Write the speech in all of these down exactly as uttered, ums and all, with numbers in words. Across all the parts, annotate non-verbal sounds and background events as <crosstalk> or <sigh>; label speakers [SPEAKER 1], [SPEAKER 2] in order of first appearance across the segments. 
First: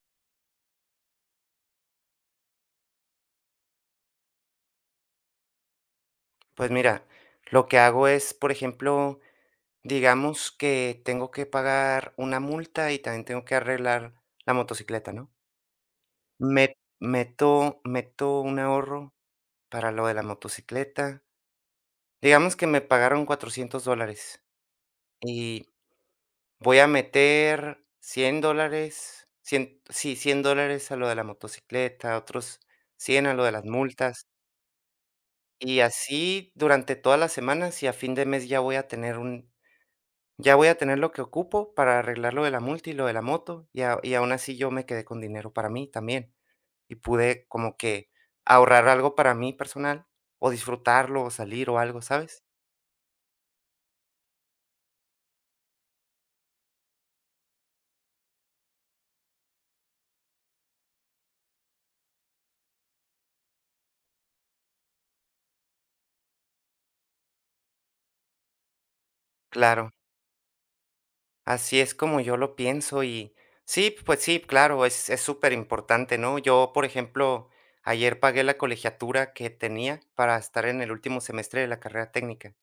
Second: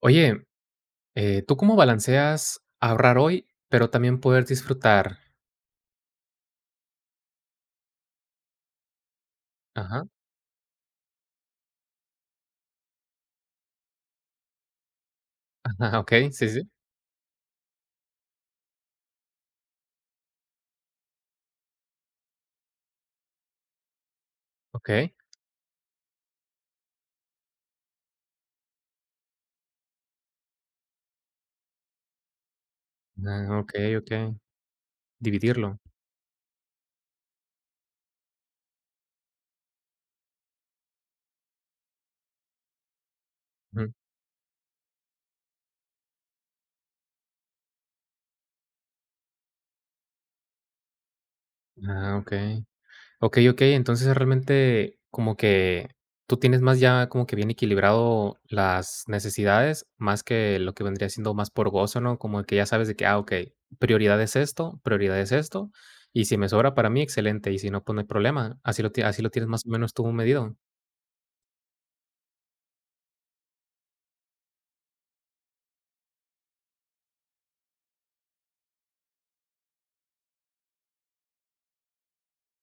[SPEAKER 1] Oye, eh, ¿tú cómo balanceas ahorrar hoy, pero también poder disfrutar?
[SPEAKER 2] Pues mira, lo que hago es, por ejemplo,
[SPEAKER 1] Ajá,
[SPEAKER 2] digamos que tengo que pagar una multa y también tengo que arreglar la motocicleta, ¿no?
[SPEAKER 1] ajá, okey, sí, sí,
[SPEAKER 2] Me- meto, meto un ahorro para lo de la motocicleta. Digamos que me pagaron cuatrocientos dólares
[SPEAKER 1] okey.
[SPEAKER 2] y voy a meter cien dólares, cien, sí, cien dólares a lo de la motocicleta, otros cien a lo de
[SPEAKER 1] Ah,
[SPEAKER 2] las
[SPEAKER 1] okey, okey,
[SPEAKER 2] multas.
[SPEAKER 1] dividirlo.
[SPEAKER 2] Y así durante todas las semanas y a fin de mes ya voy a tener un, ya voy a tener lo que ocupo para arreglar lo de la multa y lo de la moto, y,
[SPEAKER 1] Ujú.
[SPEAKER 2] a- y aún así yo me quedé con dinero para mí también, y pude como que ahorrar algo para mí personal, o disfrutarlo, o salir o algo,
[SPEAKER 1] Ah,
[SPEAKER 2] ¿sabes?
[SPEAKER 1] okey. Okey, okey, entonces realmente como que tú tienes más ya como que bien equilibrado las necesidades, más que lo que vendría siendo más por gozo, ¿no? Como que ya sabes de que, ah, okey, prioridad es esto, prioridad es esto, y si me sobra para mí, excelente, y si no, pues no hay problema. ¿Así lo tie así lo tienes más o
[SPEAKER 2] Claro,
[SPEAKER 1] menos tú medido?
[SPEAKER 2] así es como yo lo pienso, y sí, pues sí, claro, es es súper importante, ¿no? Yo, por ejemplo, ayer pagué la colegiatura que tenía para estar en el último semestre de la carrera técnica,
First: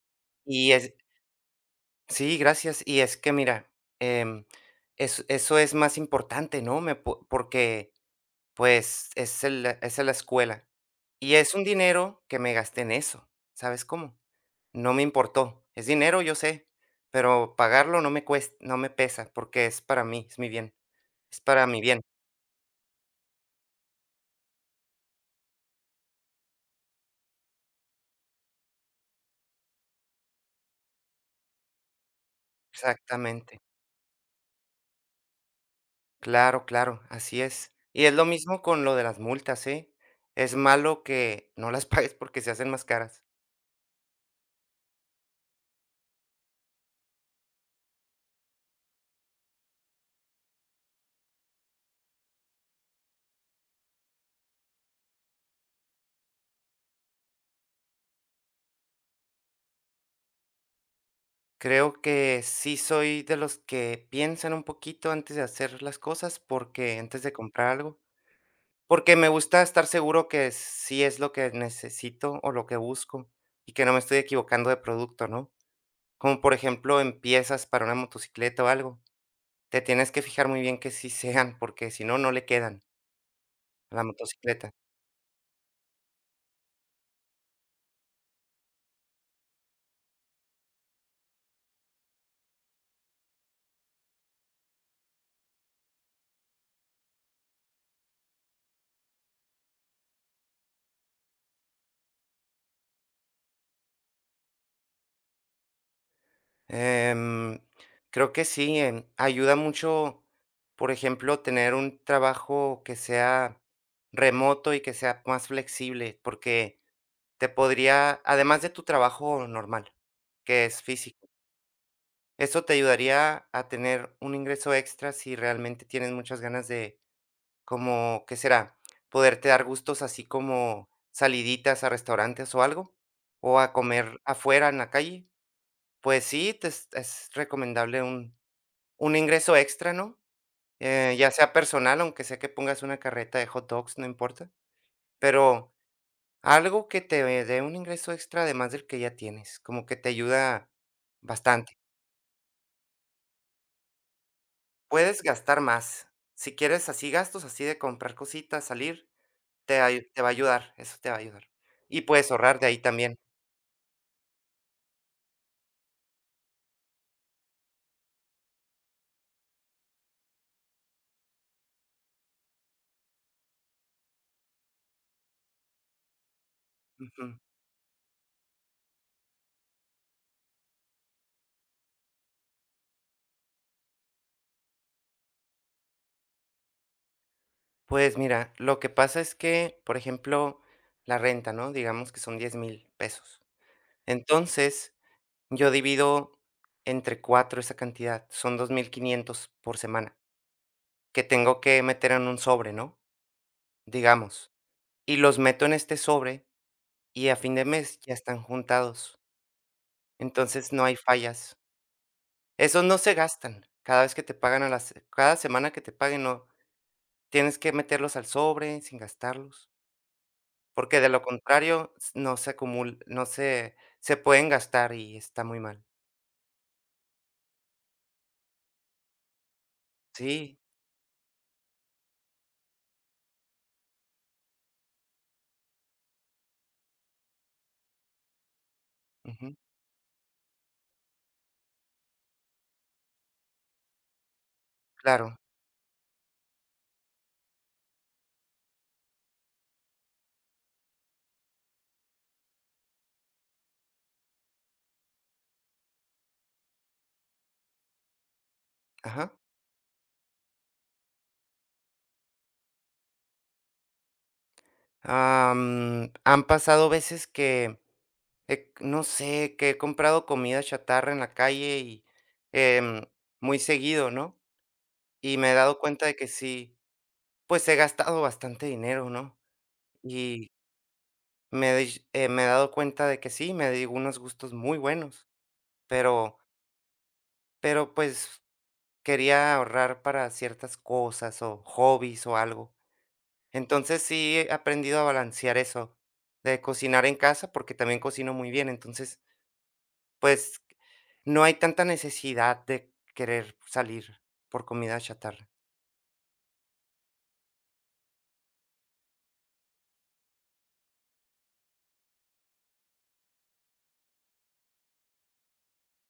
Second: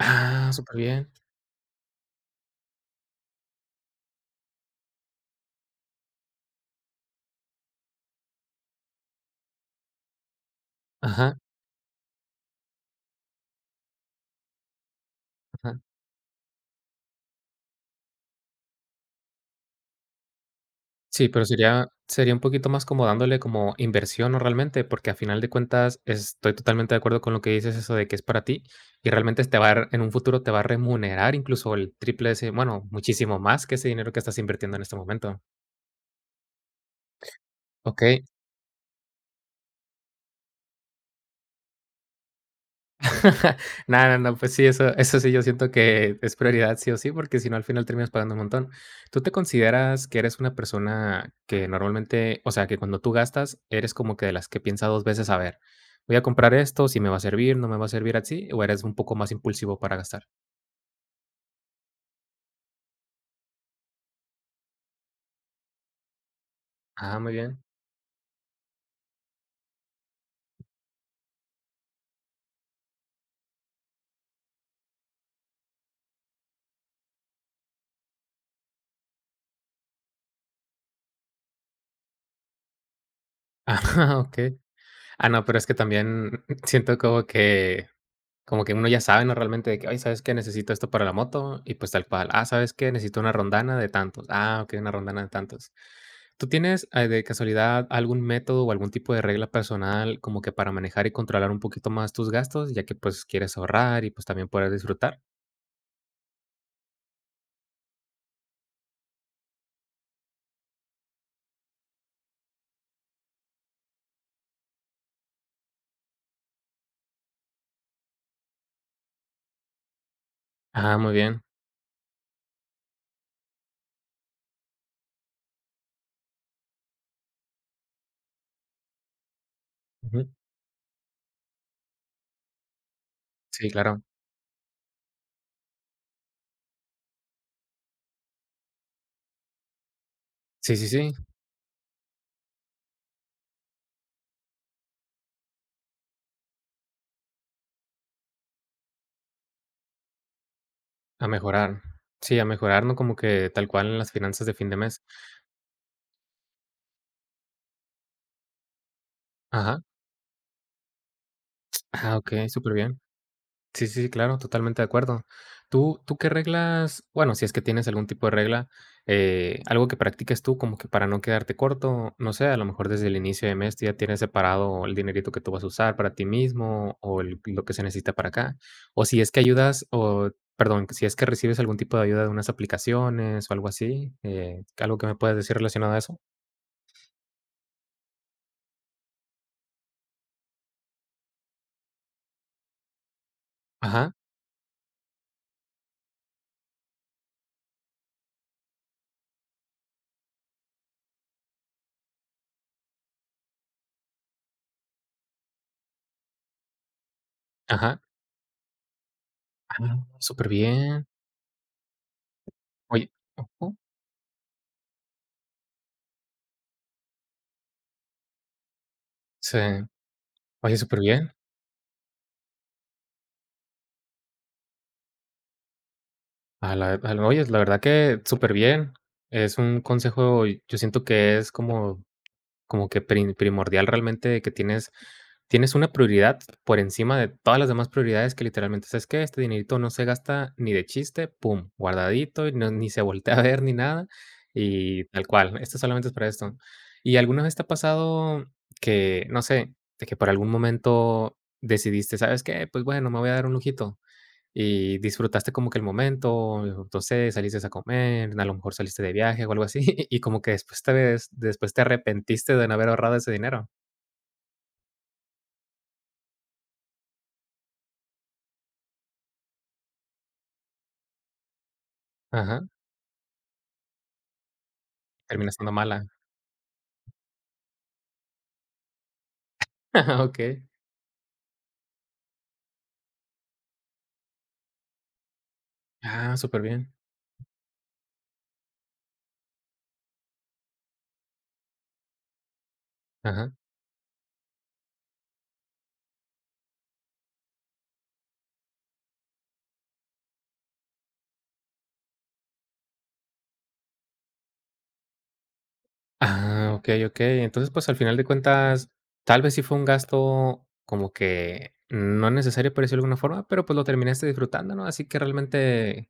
[SPEAKER 1] Ah,
[SPEAKER 2] y
[SPEAKER 1] súper
[SPEAKER 2] es,
[SPEAKER 1] bien.
[SPEAKER 2] sí, gracias. Y es que mira, em, es eso es más importante, ¿no? Me po Porque, pues, es el es la escuela. Y
[SPEAKER 1] Ajá,
[SPEAKER 2] es un dinero que me gasté en eso, ¿sabes cómo? No me importó.
[SPEAKER 1] ajá.
[SPEAKER 2] Es dinero, yo sé, pero pagarlo no me cuesta, no me pesa, porque es para mí, es mi bien,
[SPEAKER 1] Sí,
[SPEAKER 2] es
[SPEAKER 1] pero
[SPEAKER 2] para mi
[SPEAKER 1] sería
[SPEAKER 2] bien.
[SPEAKER 1] sería un poquito más como dándole como inversión, ¿no? Realmente, porque a final de cuentas estoy totalmente de acuerdo con lo que dices, eso de que es para ti y realmente te va a dar en un futuro te va a remunerar incluso el triple de ese, bueno, muchísimo
[SPEAKER 2] Exactamente.
[SPEAKER 1] más que ese dinero que estás invirtiendo en este momento.
[SPEAKER 2] Claro, claro, así es.
[SPEAKER 1] ¿Ok?
[SPEAKER 2] Y es lo mismo con lo de las multas, ¿eh? Es malo que no las <laughs> pagues porque se hacen más caras.
[SPEAKER 1] <laughs> No, no, no, pues sí, eso, eso sí, yo siento que es prioridad sí o sí, porque si no al final terminas pagando un montón. ¿Tú te consideras que eres una persona que normalmente, o sea, que cuando tú gastas, eres como que de las que piensa dos veces, a ver, voy a comprar esto, si me va a servir, no me va a servir así, o eres un poco más impulsivo para gastar?
[SPEAKER 2] Creo que sí soy de los que piensan un poquito antes de hacer las cosas, porque
[SPEAKER 1] Ah,
[SPEAKER 2] antes de
[SPEAKER 1] muy bien.
[SPEAKER 2] comprar algo, porque me gusta estar seguro que sí es lo que necesito o lo que busco y que no me estoy equivocando de producto, ¿no? Como por ejemplo en piezas para una motocicleta o algo, te tienes que fijar muy bien que sí sean, porque si no, no le quedan
[SPEAKER 1] <laughs>
[SPEAKER 2] a la
[SPEAKER 1] Ah, ok.
[SPEAKER 2] motocicleta.
[SPEAKER 1] Ah, no, pero es que también <laughs> siento como que Como que uno ya sabe, ¿no? Realmente de que: "Ay, ¿sabes qué? Necesito esto para la moto", y pues tal cual. "Ah, ¿sabes qué? Necesito una rondana de tantos". "Ah, ok, una rondana de tantos". ¿Tú tienes, eh, de casualidad algún método o algún tipo de regla personal como que para manejar y controlar un poquito más tus gastos, ya que, pues, quieres ahorrar y, pues, también poder disfrutar?
[SPEAKER 2] Em, Creo que sí, em, ayuda mucho, por ejemplo, tener un trabajo que sea remoto y que sea más flexible, porque te podría, además de tu trabajo normal, que es
[SPEAKER 1] Ah, muy
[SPEAKER 2] físico,
[SPEAKER 1] bien.
[SPEAKER 2] eso te ayudaría a tener un ingreso extra si realmente tienes muchas ganas de, como, ¿qué será? Poderte dar gustos así
[SPEAKER 1] Ujú.
[SPEAKER 2] como saliditas a restaurantes o algo, o
[SPEAKER 1] Sí,
[SPEAKER 2] a
[SPEAKER 1] claro.
[SPEAKER 2] comer afuera en la calle. Pues sí, te es es recomendable un un ingreso extra, ¿no?
[SPEAKER 1] Sí, sí, sí,
[SPEAKER 2] Eh, ya sea personal, aunque sea que pongas una carreta de hot dogs, no importa, pero algo que te dé un ingreso extra además del que ya tienes, como que te ayuda
[SPEAKER 1] a
[SPEAKER 2] bastante.
[SPEAKER 1] mejorar. Sí, a mejorar, ¿no? Como que tal cual en las finanzas de fin de mes.
[SPEAKER 2] Puedes gastar más. Si quieres así gastos, así de comprar cositas, salir, te
[SPEAKER 1] Ajá.
[SPEAKER 2] ay- te va a ayudar, eso te va a ayudar. Y
[SPEAKER 1] Ah,
[SPEAKER 2] puedes
[SPEAKER 1] ok,
[SPEAKER 2] ahorrar de
[SPEAKER 1] súper
[SPEAKER 2] ahí
[SPEAKER 1] bien.
[SPEAKER 2] también.
[SPEAKER 1] Sí, sí, sí, claro, totalmente de acuerdo. ¿Tú tú qué reglas? Bueno, si es que tienes algún tipo de regla, eh, algo que practiques tú como que para no quedarte corto, no sé, a lo mejor desde el inicio de mes tú ya tienes separado el dinerito que tú vas a usar para ti mismo o
[SPEAKER 2] Ujú.
[SPEAKER 1] el lo que se necesita para acá, o si es que ayudas o perdón, si es que recibes algún tipo de ayuda de unas aplicaciones o algo así, eh, ¿algo que me puedas decir relacionado a eso?
[SPEAKER 2] Pues mira, lo que pasa es que, por ejemplo, la renta, ¿no? Digamos que son diez mil pesos.
[SPEAKER 1] Ajá,
[SPEAKER 2] Entonces, yo divido entre cuatro esa cantidad, son dos mil quinientos por semana, que tengo que meter en un sobre, ¿no?, digamos, y los meto en este sobre, y a fin de mes
[SPEAKER 1] ajá,
[SPEAKER 2] ya están juntados,
[SPEAKER 1] ah, súper
[SPEAKER 2] entonces no hay
[SPEAKER 1] bien.
[SPEAKER 2] fallas. Esos no
[SPEAKER 1] Oye,
[SPEAKER 2] se gastan,
[SPEAKER 1] ujú,
[SPEAKER 2] cada vez que te pagan a las cada semana que te paguen, no, tienes que meterlos al sobre sin
[SPEAKER 1] sí,
[SPEAKER 2] gastarlos,
[SPEAKER 1] oye,
[SPEAKER 2] porque
[SPEAKER 1] súper
[SPEAKER 2] de lo
[SPEAKER 1] bien.
[SPEAKER 2] contrario, s no se acumul no se se pueden gastar y está muy mal.
[SPEAKER 1] A la a la oye, la verdad que súper bien. Es un consejo,
[SPEAKER 2] Sí,
[SPEAKER 1] y yo siento que es como como que prim primordial realmente que tienes tienes una prioridad por encima de todas las demás prioridades que literalmente, ¿sabes qué? Este
[SPEAKER 2] ujú,
[SPEAKER 1] dinerito no se gasta ni de chiste, pum, guardadito, y no ni se voltea a ver ni nada, y tal
[SPEAKER 2] claro,
[SPEAKER 1] cual, esto solamente es para esto. ¿Y alguna vez te ha pasado que, no sé, de que por algún momento decidiste, sabes qué? Pues bueno, ¿me voy a dar un lujito? Y disfrutaste como que el momento, entonces saliste a comer, a lo mejor saliste de
[SPEAKER 2] ajá.
[SPEAKER 1] viaje o algo así, <laughs> y como que después te ves después te arrepentiste de no haber ahorrado ese dinero.
[SPEAKER 2] Am, han pasado veces que, eh, no sé, que he comprado comida chatarra en la calle y
[SPEAKER 1] Ajá,
[SPEAKER 2] em, muy seguido, ¿no? Y me he
[SPEAKER 1] terminas siendo
[SPEAKER 2] dado
[SPEAKER 1] mala.
[SPEAKER 2] cuenta de que sí, pues he gastado bastante dinero, ¿no?
[SPEAKER 1] <laughs>
[SPEAKER 2] Y
[SPEAKER 1] Okey.
[SPEAKER 2] me, doy- eh, me he dado cuenta de que sí, me di unos gustos muy buenos,
[SPEAKER 1] Ah,
[SPEAKER 2] pero,
[SPEAKER 1] superbién.
[SPEAKER 2] pero pues quería ahorrar para ciertas cosas o hobbies o algo.
[SPEAKER 1] Ajá.
[SPEAKER 2] Entonces sí he aprendido a balancear eso de cocinar en casa porque también cocino muy bien, entonces. Pues, no hay tanta necesidad de querer salir por comida chatarra.
[SPEAKER 1] Ah, okey, okey. Entonces, pues, al final de cuentas, tal vez sí fue un gasto como que no necesario, por decirlo de alguna forma, pero, pues, lo terminaste disfrutando, ¿no? Así que realmente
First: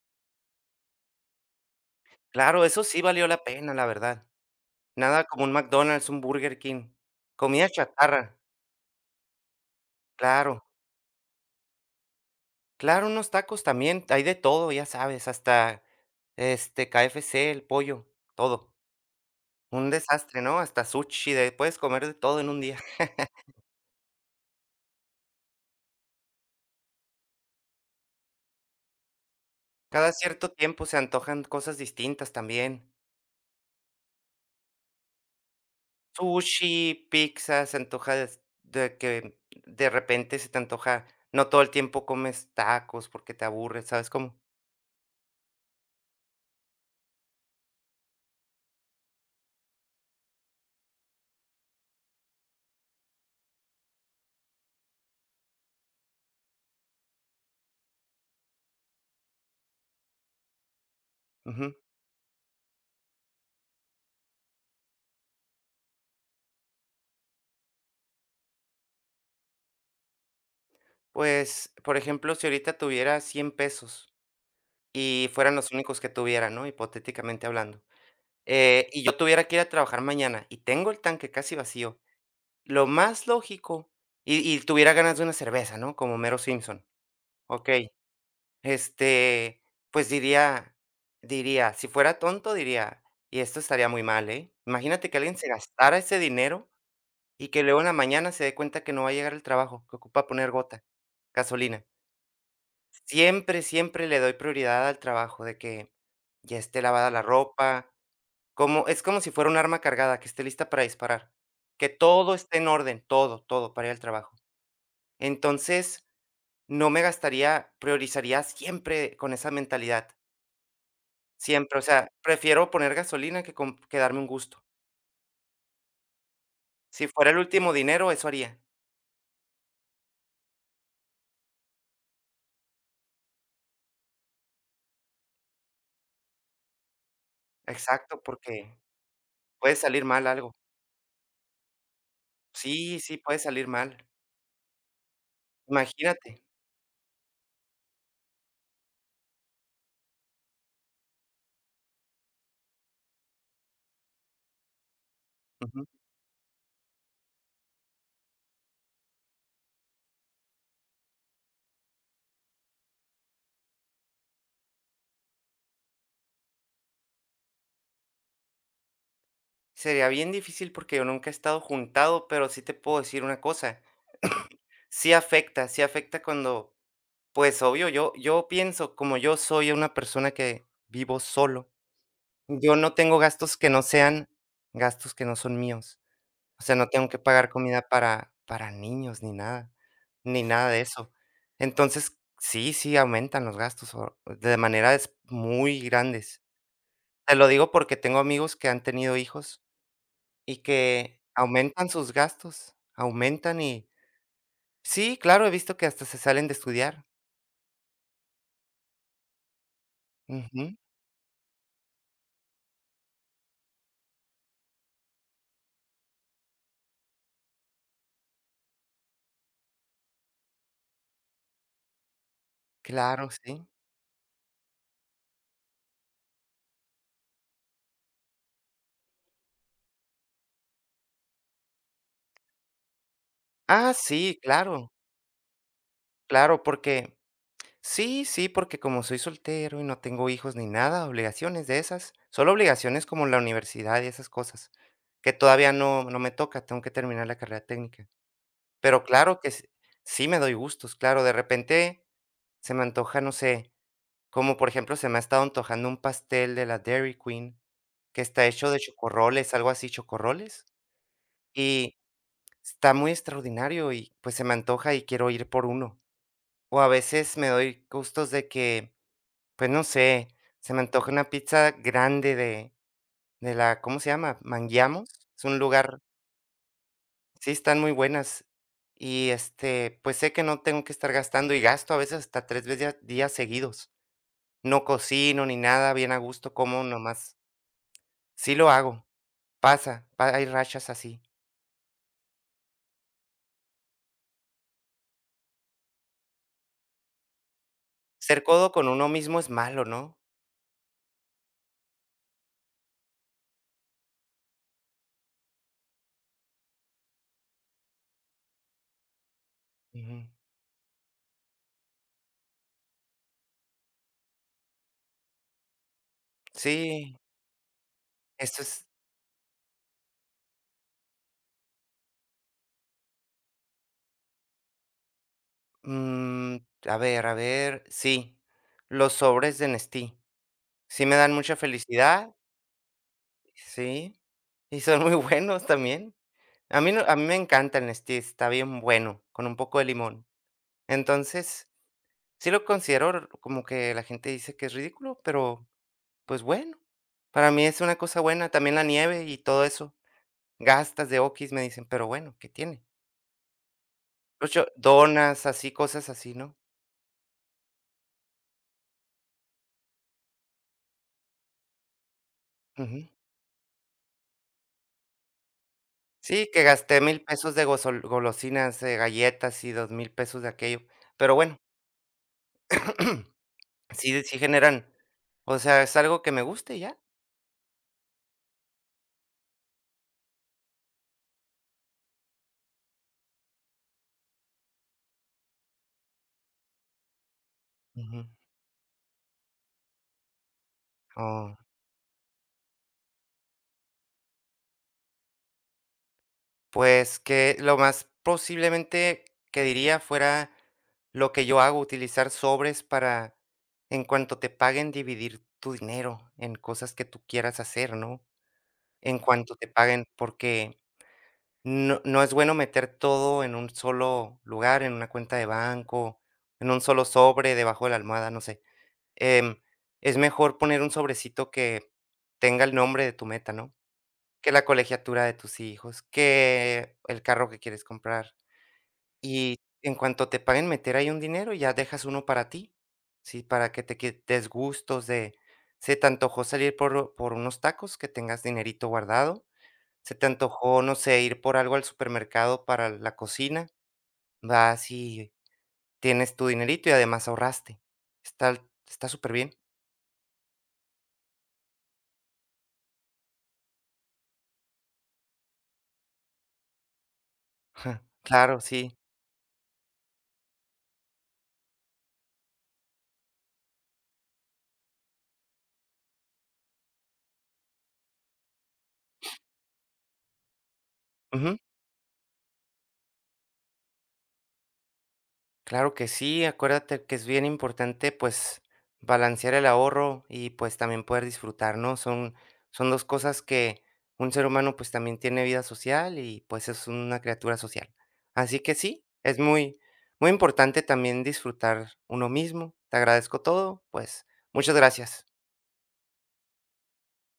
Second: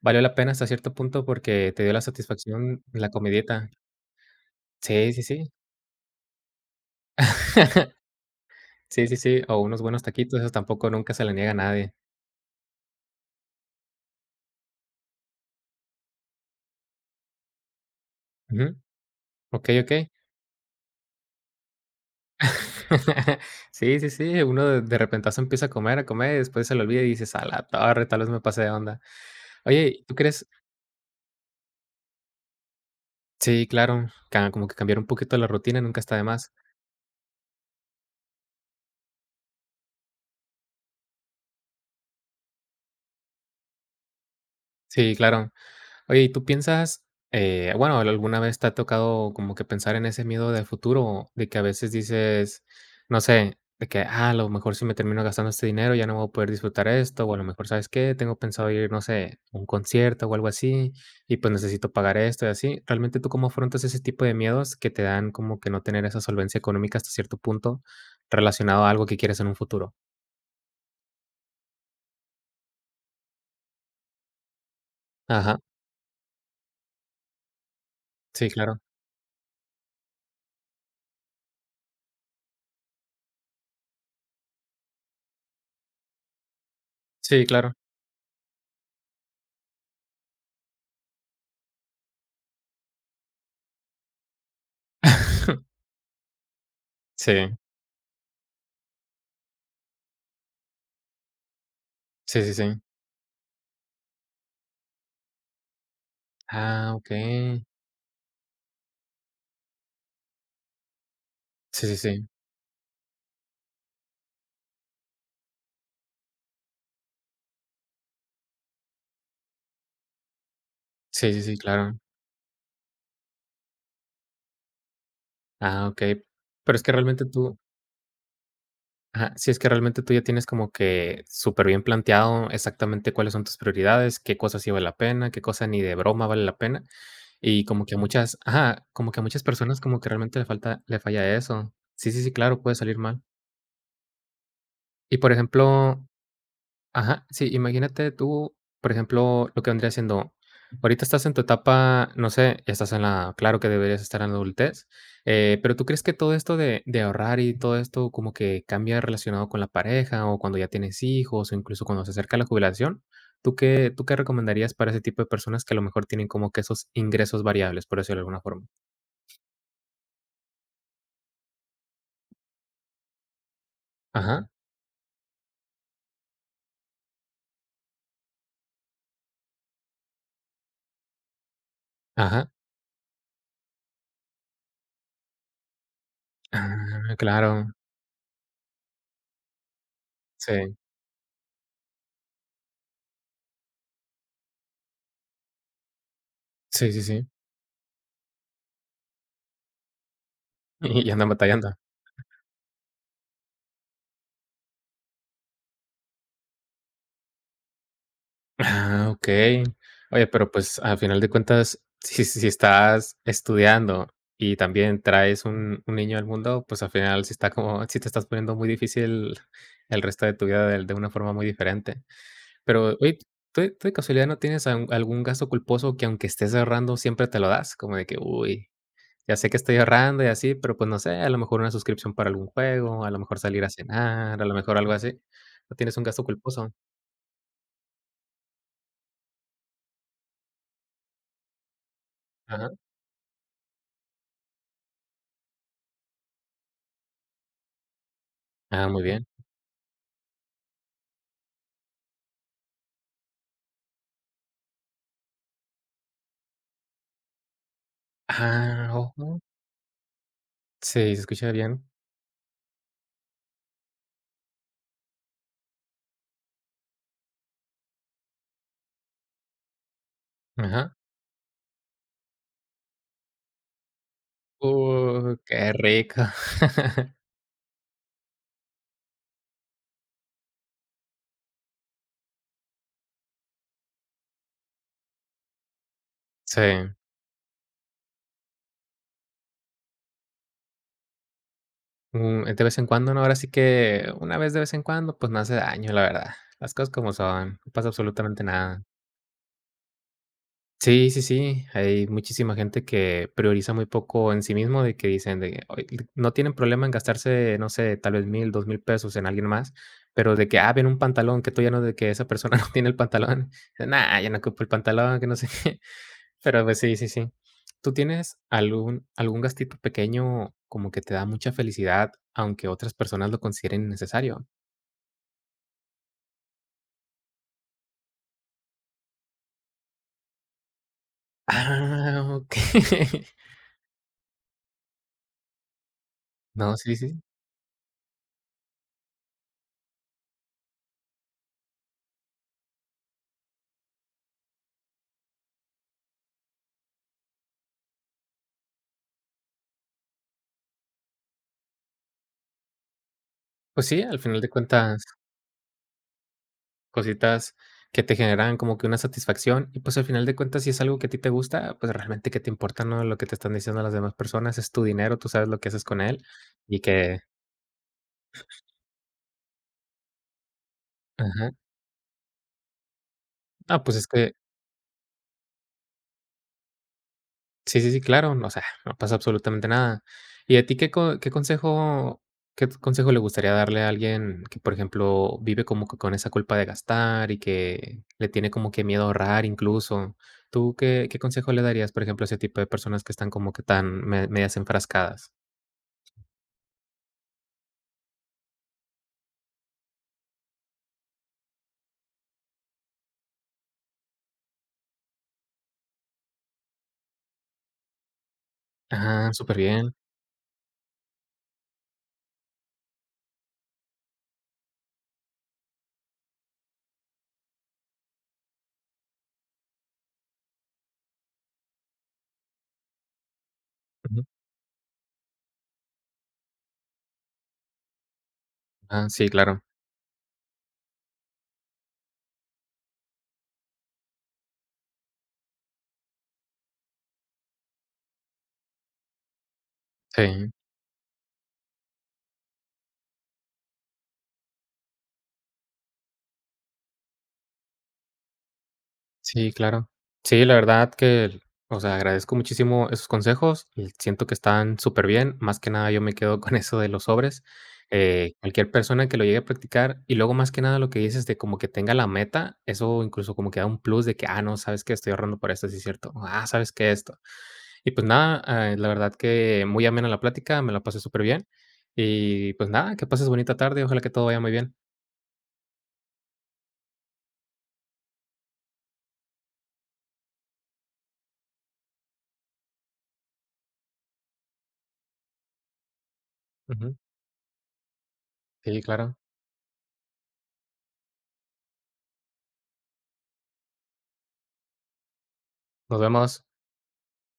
[SPEAKER 1] valió la pena hasta cierto punto porque te dio la
[SPEAKER 2] Claro,
[SPEAKER 1] satisfacción
[SPEAKER 2] eso sí
[SPEAKER 1] la
[SPEAKER 2] valió la
[SPEAKER 1] comidita.
[SPEAKER 2] pena, la verdad.
[SPEAKER 1] Sí,
[SPEAKER 2] Nada
[SPEAKER 1] sí,
[SPEAKER 2] como un
[SPEAKER 1] sí.
[SPEAKER 2] McDonald's, un Burger King. Comida chatarra,
[SPEAKER 1] Sí, sí, sí, o unos buenos taquitos, esos
[SPEAKER 2] claro.
[SPEAKER 1] tampoco nunca se le niega a nadie.
[SPEAKER 2] Claro, unos tacos también, hay de todo, ya sabes, hasta, este, K F C, el pollo,
[SPEAKER 1] Ujú.
[SPEAKER 2] todo.
[SPEAKER 1] Okey,
[SPEAKER 2] Un
[SPEAKER 1] okey.
[SPEAKER 2] desastre, ¿no? Hasta sushi, de puedes comer de todo en un día. <laughs>
[SPEAKER 1] <laughs> Sí, sí, sí, uno de de repentazo empieza a comer, a comer, y después se le olvida y dices: "A la torre, tal vez me pasé de onda". Oye,
[SPEAKER 2] Cada
[SPEAKER 1] ¿tú crees?
[SPEAKER 2] cierto tiempo se antojan cosas distintas también.
[SPEAKER 1] Sí, claro, ca como que cambiar un poquito la rutina nunca está de más.
[SPEAKER 2] Sushi, pizzas, se antoja des de que de repente se te antoja no todo el tiempo comes tacos porque te aburres, ¿sabes cómo?
[SPEAKER 1] Sí, claro. Oye, ¿y tú piensas, eh, bueno, alguna vez te ha tocado como que pensar en ese miedo del futuro, de que a veces dices, no sé, de que "Ah, a lo mejor si me termino gastando este dinero ya no voy a poder disfrutar esto, o a lo mejor, ¿sabes qué? Tengo pensado ir, no sé, a un concierto o algo así, y pues
[SPEAKER 2] Ujú.
[SPEAKER 1] necesito pagar esto y así. ¿Realmente tú cómo afrontas ese tipo de miedos que te dan como que no tener esa solvencia económica hasta cierto punto relacionado a algo que quieres en un futuro?
[SPEAKER 2] Pues, por ejemplo, si ahorita tuviera cien pesos y fueran
[SPEAKER 1] Ajá,
[SPEAKER 2] los únicos que tuviera, ¿no?, hipotéticamente hablando,
[SPEAKER 1] sí, claro.
[SPEAKER 2] eh, y yo tuviera que ir a trabajar mañana y tengo el tanque casi vacío, lo más lógico y y tuviera ganas de una cerveza, ¿no?, como Mero Simpson,
[SPEAKER 1] Sí,
[SPEAKER 2] ¿ok?
[SPEAKER 1] claro.
[SPEAKER 2] Este, pues diría diría, si fuera tonto, diría: "Y esto estaría muy mal, ¿eh?". Imagínate que alguien se
[SPEAKER 1] <laughs>
[SPEAKER 2] gastara ese dinero y
[SPEAKER 1] Sí,
[SPEAKER 2] que luego en la mañana se dé cuenta que no va a llegar al trabajo, que ocupa poner gota, gasolina.
[SPEAKER 1] sí, sí, sí.
[SPEAKER 2] Siempre, siempre le doy prioridad al trabajo, de que ya esté
[SPEAKER 1] Ah,
[SPEAKER 2] lavada la
[SPEAKER 1] okey.
[SPEAKER 2] ropa, como es como si fuera un arma cargada, que esté lista para disparar,
[SPEAKER 1] Sí,
[SPEAKER 2] que
[SPEAKER 1] sí, sí.
[SPEAKER 2] todo esté en orden, todo, todo para ir al trabajo. Entonces, no me gastaría priorizaría siempre con esa mentalidad.
[SPEAKER 1] Sí, sí, sí,
[SPEAKER 2] Siempre, o
[SPEAKER 1] claro.
[SPEAKER 2] sea, prefiero poner gasolina que com que darme un gusto.
[SPEAKER 1] Ah, okey. Pero es que
[SPEAKER 2] Si
[SPEAKER 1] realmente
[SPEAKER 2] fuera el
[SPEAKER 1] tú
[SPEAKER 2] último dinero, eso haría.
[SPEAKER 1] ajá, sí, es que realmente tú ya tienes como que súper bien planteado exactamente cuáles son tus prioridades, qué cosas sí vale la pena, qué cosa ni de broma vale la pena, y como que a
[SPEAKER 2] Exacto,
[SPEAKER 1] muchas
[SPEAKER 2] porque
[SPEAKER 1] ajá, como que a muchas
[SPEAKER 2] puede
[SPEAKER 1] personas como
[SPEAKER 2] salir
[SPEAKER 1] que
[SPEAKER 2] mal
[SPEAKER 1] realmente le
[SPEAKER 2] algo.
[SPEAKER 1] falta le falla eso. Sí, sí, sí, claro, puede salir
[SPEAKER 2] Sí, sí,
[SPEAKER 1] mal.
[SPEAKER 2] puede salir mal.
[SPEAKER 1] Y, por ejemplo.
[SPEAKER 2] Imagínate.
[SPEAKER 1] Ajá, sí, imagínate tú, por ejemplo, lo que vendría siendo, ahorita estás en tu etapa, no sé, ya estás en la, claro que deberías estar en la adultez, eh, pero
[SPEAKER 2] Ujú.
[SPEAKER 1] ¿tú crees que todo esto de, de ahorrar y todo esto como que cambia relacionado con la pareja o cuando ya tienes hijos o incluso cuando se acerca la jubilación? ¿Tú qué, tú qué recomendarías para ese tipo de personas que a lo mejor tienen como que esos ingresos variables, por decirlo de alguna forma?
[SPEAKER 2] Sería bien difícil porque yo nunca he estado juntado, pero sí te puedo decir una cosa,
[SPEAKER 1] Ajá,
[SPEAKER 2] sí afecta, sí afecta cuando, pues, obvio, yo yo pienso, como yo soy una persona que vivo solo,
[SPEAKER 1] ajá,
[SPEAKER 2] yo no tengo gastos que no sean gastos que no son míos. O sea, no tengo
[SPEAKER 1] ah,
[SPEAKER 2] que pagar
[SPEAKER 1] claro,
[SPEAKER 2] comida para para niños ni nada, ni nada
[SPEAKER 1] sí,
[SPEAKER 2] de eso. Entonces, sí, sí aumentan los gastos, o de maneras muy grandes.
[SPEAKER 1] sí, sí, sí,
[SPEAKER 2] Te lo digo porque tengo amigos que han tenido hijos y
[SPEAKER 1] <laughs> y
[SPEAKER 2] que
[SPEAKER 1] andan batallando.
[SPEAKER 2] aumentan sus gastos, aumentan y sí, claro, he visto que hasta se salen de estudiar.
[SPEAKER 1] Ah, okey. Oye, pero,
[SPEAKER 2] Ujú,
[SPEAKER 1] pues, al final de cuentas, si si estás estudiando y también traes un un niño al mundo, pues, al final sí está como si te estás poniendo muy difícil el resto de tu vida de de una forma muy diferente. Pero, oye,
[SPEAKER 2] claro,
[SPEAKER 1] ¿tú
[SPEAKER 2] sí.
[SPEAKER 1] tú de casualidad no tienes al algún gasto culposo que aunque estés ahorrando siempre te lo das? Como de que: "Uy, ya sé que estoy ahorrando y así, pero, pues, no sé, a lo mejor una suscripción para algún juego, a lo mejor salir a
[SPEAKER 2] Ah, sí,
[SPEAKER 1] cenar, a lo mejor
[SPEAKER 2] claro,
[SPEAKER 1] algo así". ¿No tienes un gasto
[SPEAKER 2] claro,
[SPEAKER 1] culposo?
[SPEAKER 2] porque sí, sí, porque como soy soltero y no tengo hijos ni nada, obligaciones de esas, solo
[SPEAKER 1] Ajá.
[SPEAKER 2] obligaciones como la universidad y esas cosas, que todavía no, no me toca, tengo que terminar la carrera técnica.
[SPEAKER 1] Ah,
[SPEAKER 2] Pero
[SPEAKER 1] muy bien.
[SPEAKER 2] claro que s- sí me doy gustos, claro, de repente se me antoja, no sé, como por ejemplo se me ha estado antojando un pastel de la Dairy Queen, que está hecho de
[SPEAKER 1] Ah, ojo.
[SPEAKER 2] chocorroles, algo así, chocorroles,
[SPEAKER 1] Sí, se escucha bien.
[SPEAKER 2] y está muy extraordinario y pues se me antoja y quiero ir por uno. O a veces me doy gustos de que, pues, no sé, se me
[SPEAKER 1] Ajá.
[SPEAKER 2] antoja una pizza grande de de la, ¿cómo se llama? Manguiamos,
[SPEAKER 1] Uh,
[SPEAKER 2] es un
[SPEAKER 1] qué
[SPEAKER 2] lugar,
[SPEAKER 1] rico. <laughs>
[SPEAKER 2] sí, están muy buenas. Y, este, pues sé que no tengo que estar gastando, y gasto a veces hasta tres veces días seguidos. No cocino ni nada, bien a gusto,
[SPEAKER 1] Sí,
[SPEAKER 2] como nomás. Sí lo hago, pasa, pa hay rachas así.
[SPEAKER 1] mm, de vez en cuando, ¿no? Ahora sí que una vez de vez en cuando, pues no hace daño, la verdad. Las cosas como son, no pasa
[SPEAKER 2] Ser
[SPEAKER 1] absolutamente
[SPEAKER 2] codo
[SPEAKER 1] nada.
[SPEAKER 2] con uno mismo es malo, ¿no?
[SPEAKER 1] Sí, sí, sí. Hay muchísima gente que prioriza muy poco en sí mismo, de que dicen de: "Ay", no tienen problema en gastarse, no sé, tal vez mil dos mil pesos en alguien más,
[SPEAKER 2] Ujú.
[SPEAKER 1] pero de que, ah, ven un pantalón que tú ya no de que esa persona <laughs> no tiene el pantalón. No, ya no ocupo el pantalón, que no sé qué. Pero pues sí, sí,
[SPEAKER 2] Sí,
[SPEAKER 1] sí. ¿Tú tienes
[SPEAKER 2] esto es,
[SPEAKER 1] algún algún gastito pequeño como que te da mucha felicidad, aunque otras personas lo consideren innecesario?
[SPEAKER 2] mm, a ver, a ver, sí, los sobres de Nestí. Sí me dan mucha felicidad.
[SPEAKER 1] Ah, ok. <laughs>
[SPEAKER 2] Sí, y son muy buenos también.
[SPEAKER 1] No,
[SPEAKER 2] A mí
[SPEAKER 1] sí,
[SPEAKER 2] no
[SPEAKER 1] sí.
[SPEAKER 2] a mí me encanta el Nestí, está bien bueno, con un poco de limón. Entonces, sí lo considero, r como que la gente dice que es ridículo, pero, pues, bueno, para mí es una cosa buena. También la nieve y todo eso, gastas de Oquis, me dicen, pero bueno, ¿qué tiene?
[SPEAKER 1] Pues sí, al final de
[SPEAKER 2] Los cho
[SPEAKER 1] cuentas.
[SPEAKER 2] donas, así, cosas así, ¿no?
[SPEAKER 1] Cositas que te generan como que una satisfacción y, pues, al final de cuentas, si es algo que a ti te gusta, pues, realmente, ¿qué te importa,
[SPEAKER 2] Ujú.
[SPEAKER 1] no?, lo que te están diciendo las demás personas, es tu dinero, tú sabes lo que haces con él
[SPEAKER 2] Sí, que
[SPEAKER 1] y
[SPEAKER 2] gasté
[SPEAKER 1] que
[SPEAKER 2] mil pesos de gosol golosinas, de galletas y dos mil pesos de aquello, pero
[SPEAKER 1] ajá.
[SPEAKER 2] bueno. <clears throat>
[SPEAKER 1] No, pues, es
[SPEAKER 2] Sí,
[SPEAKER 1] que
[SPEAKER 2] sí generan, o sea, es algo que me guste y ya.
[SPEAKER 1] sí, sí, sí, claro, no, o sea, no pasa absolutamente nada. ¿Y a ti qué co qué consejo qué consejo le gustaría darle a alguien que, por ejemplo, vive como que con esa culpa de gastar y que
[SPEAKER 2] Ujú.
[SPEAKER 1] le tiene como que miedo a ahorrar incluso? ¿Tú qué qué consejo
[SPEAKER 2] Oh,
[SPEAKER 1] le darías, por ejemplo, a ese tipo de personas que están como que tan me medias enfrascadas?
[SPEAKER 2] pues, que lo más posiblemente que diría fuera lo que yo hago, utilizar sobres para, en cuanto te paguen, dividir tu dinero en cosas que tú quieras hacer, ¿no? En
[SPEAKER 1] Ajá,
[SPEAKER 2] cuanto te
[SPEAKER 1] superbién.
[SPEAKER 2] paguen, porque no no es bueno meter todo en un solo lugar, en una cuenta de banco, en un solo sobre, debajo de la almohada, no sé. em, es mejor poner un sobrecito que tenga el nombre de tu meta, ¿no?
[SPEAKER 1] Ujú.
[SPEAKER 2] Que la colegiatura de tus hijos, que el carro que quieres comprar.
[SPEAKER 1] Ah, sí,
[SPEAKER 2] Y
[SPEAKER 1] claro.
[SPEAKER 2] en cuanto te paguen, meter ahí un dinero y ya dejas uno para ti, ¿sí? Para que te quites gustos de, se te antojó salir por, por unos tacos, que tengas dinerito guardado. Se te
[SPEAKER 1] Sí,
[SPEAKER 2] antojó, no sé, ir por algo al supermercado para la cocina. Vas y tienes tu dinerito y además ahorraste. Está, está súper bien.
[SPEAKER 1] sí, claro. Sí, la verdad que, o sea, agradezco muchísimo esos consejos, y siento que están súper bien. Más que nada, yo me quedo con eso de los sobres.
[SPEAKER 2] <laughs>
[SPEAKER 1] Eh,
[SPEAKER 2] Claro,
[SPEAKER 1] cualquier
[SPEAKER 2] sí.
[SPEAKER 1] persona que lo llegue a practicar, y luego, más que nada, lo que dices de como que tenga la meta, eso incluso como que da un plus de que, ah, no, ¿sabes que estoy ahorrando para esto?, sí es cierto. Ah, ¿sabes que esto? Y pues nada, eh, la verdad que muy amena la plática, me la pasé súper bien.
[SPEAKER 2] Ujú,
[SPEAKER 1] Y pues nada, que pases bonita tarde, ojalá que todo vaya muy bien.
[SPEAKER 2] claro que sí, acuérdate que es bien importante, pues, balancear el ahorro y, pues, también poder disfrutar, ¿no? Son son dos cosas que un ser humano, pues, también tiene vida social y, pues, es
[SPEAKER 1] Ujú.
[SPEAKER 2] una criatura social. Así que
[SPEAKER 1] Sí,
[SPEAKER 2] sí,
[SPEAKER 1] claro.
[SPEAKER 2] es muy muy importante también disfrutar uno mismo. Te agradezco todo, pues, muchas gracias.
[SPEAKER 1] Nos vemos.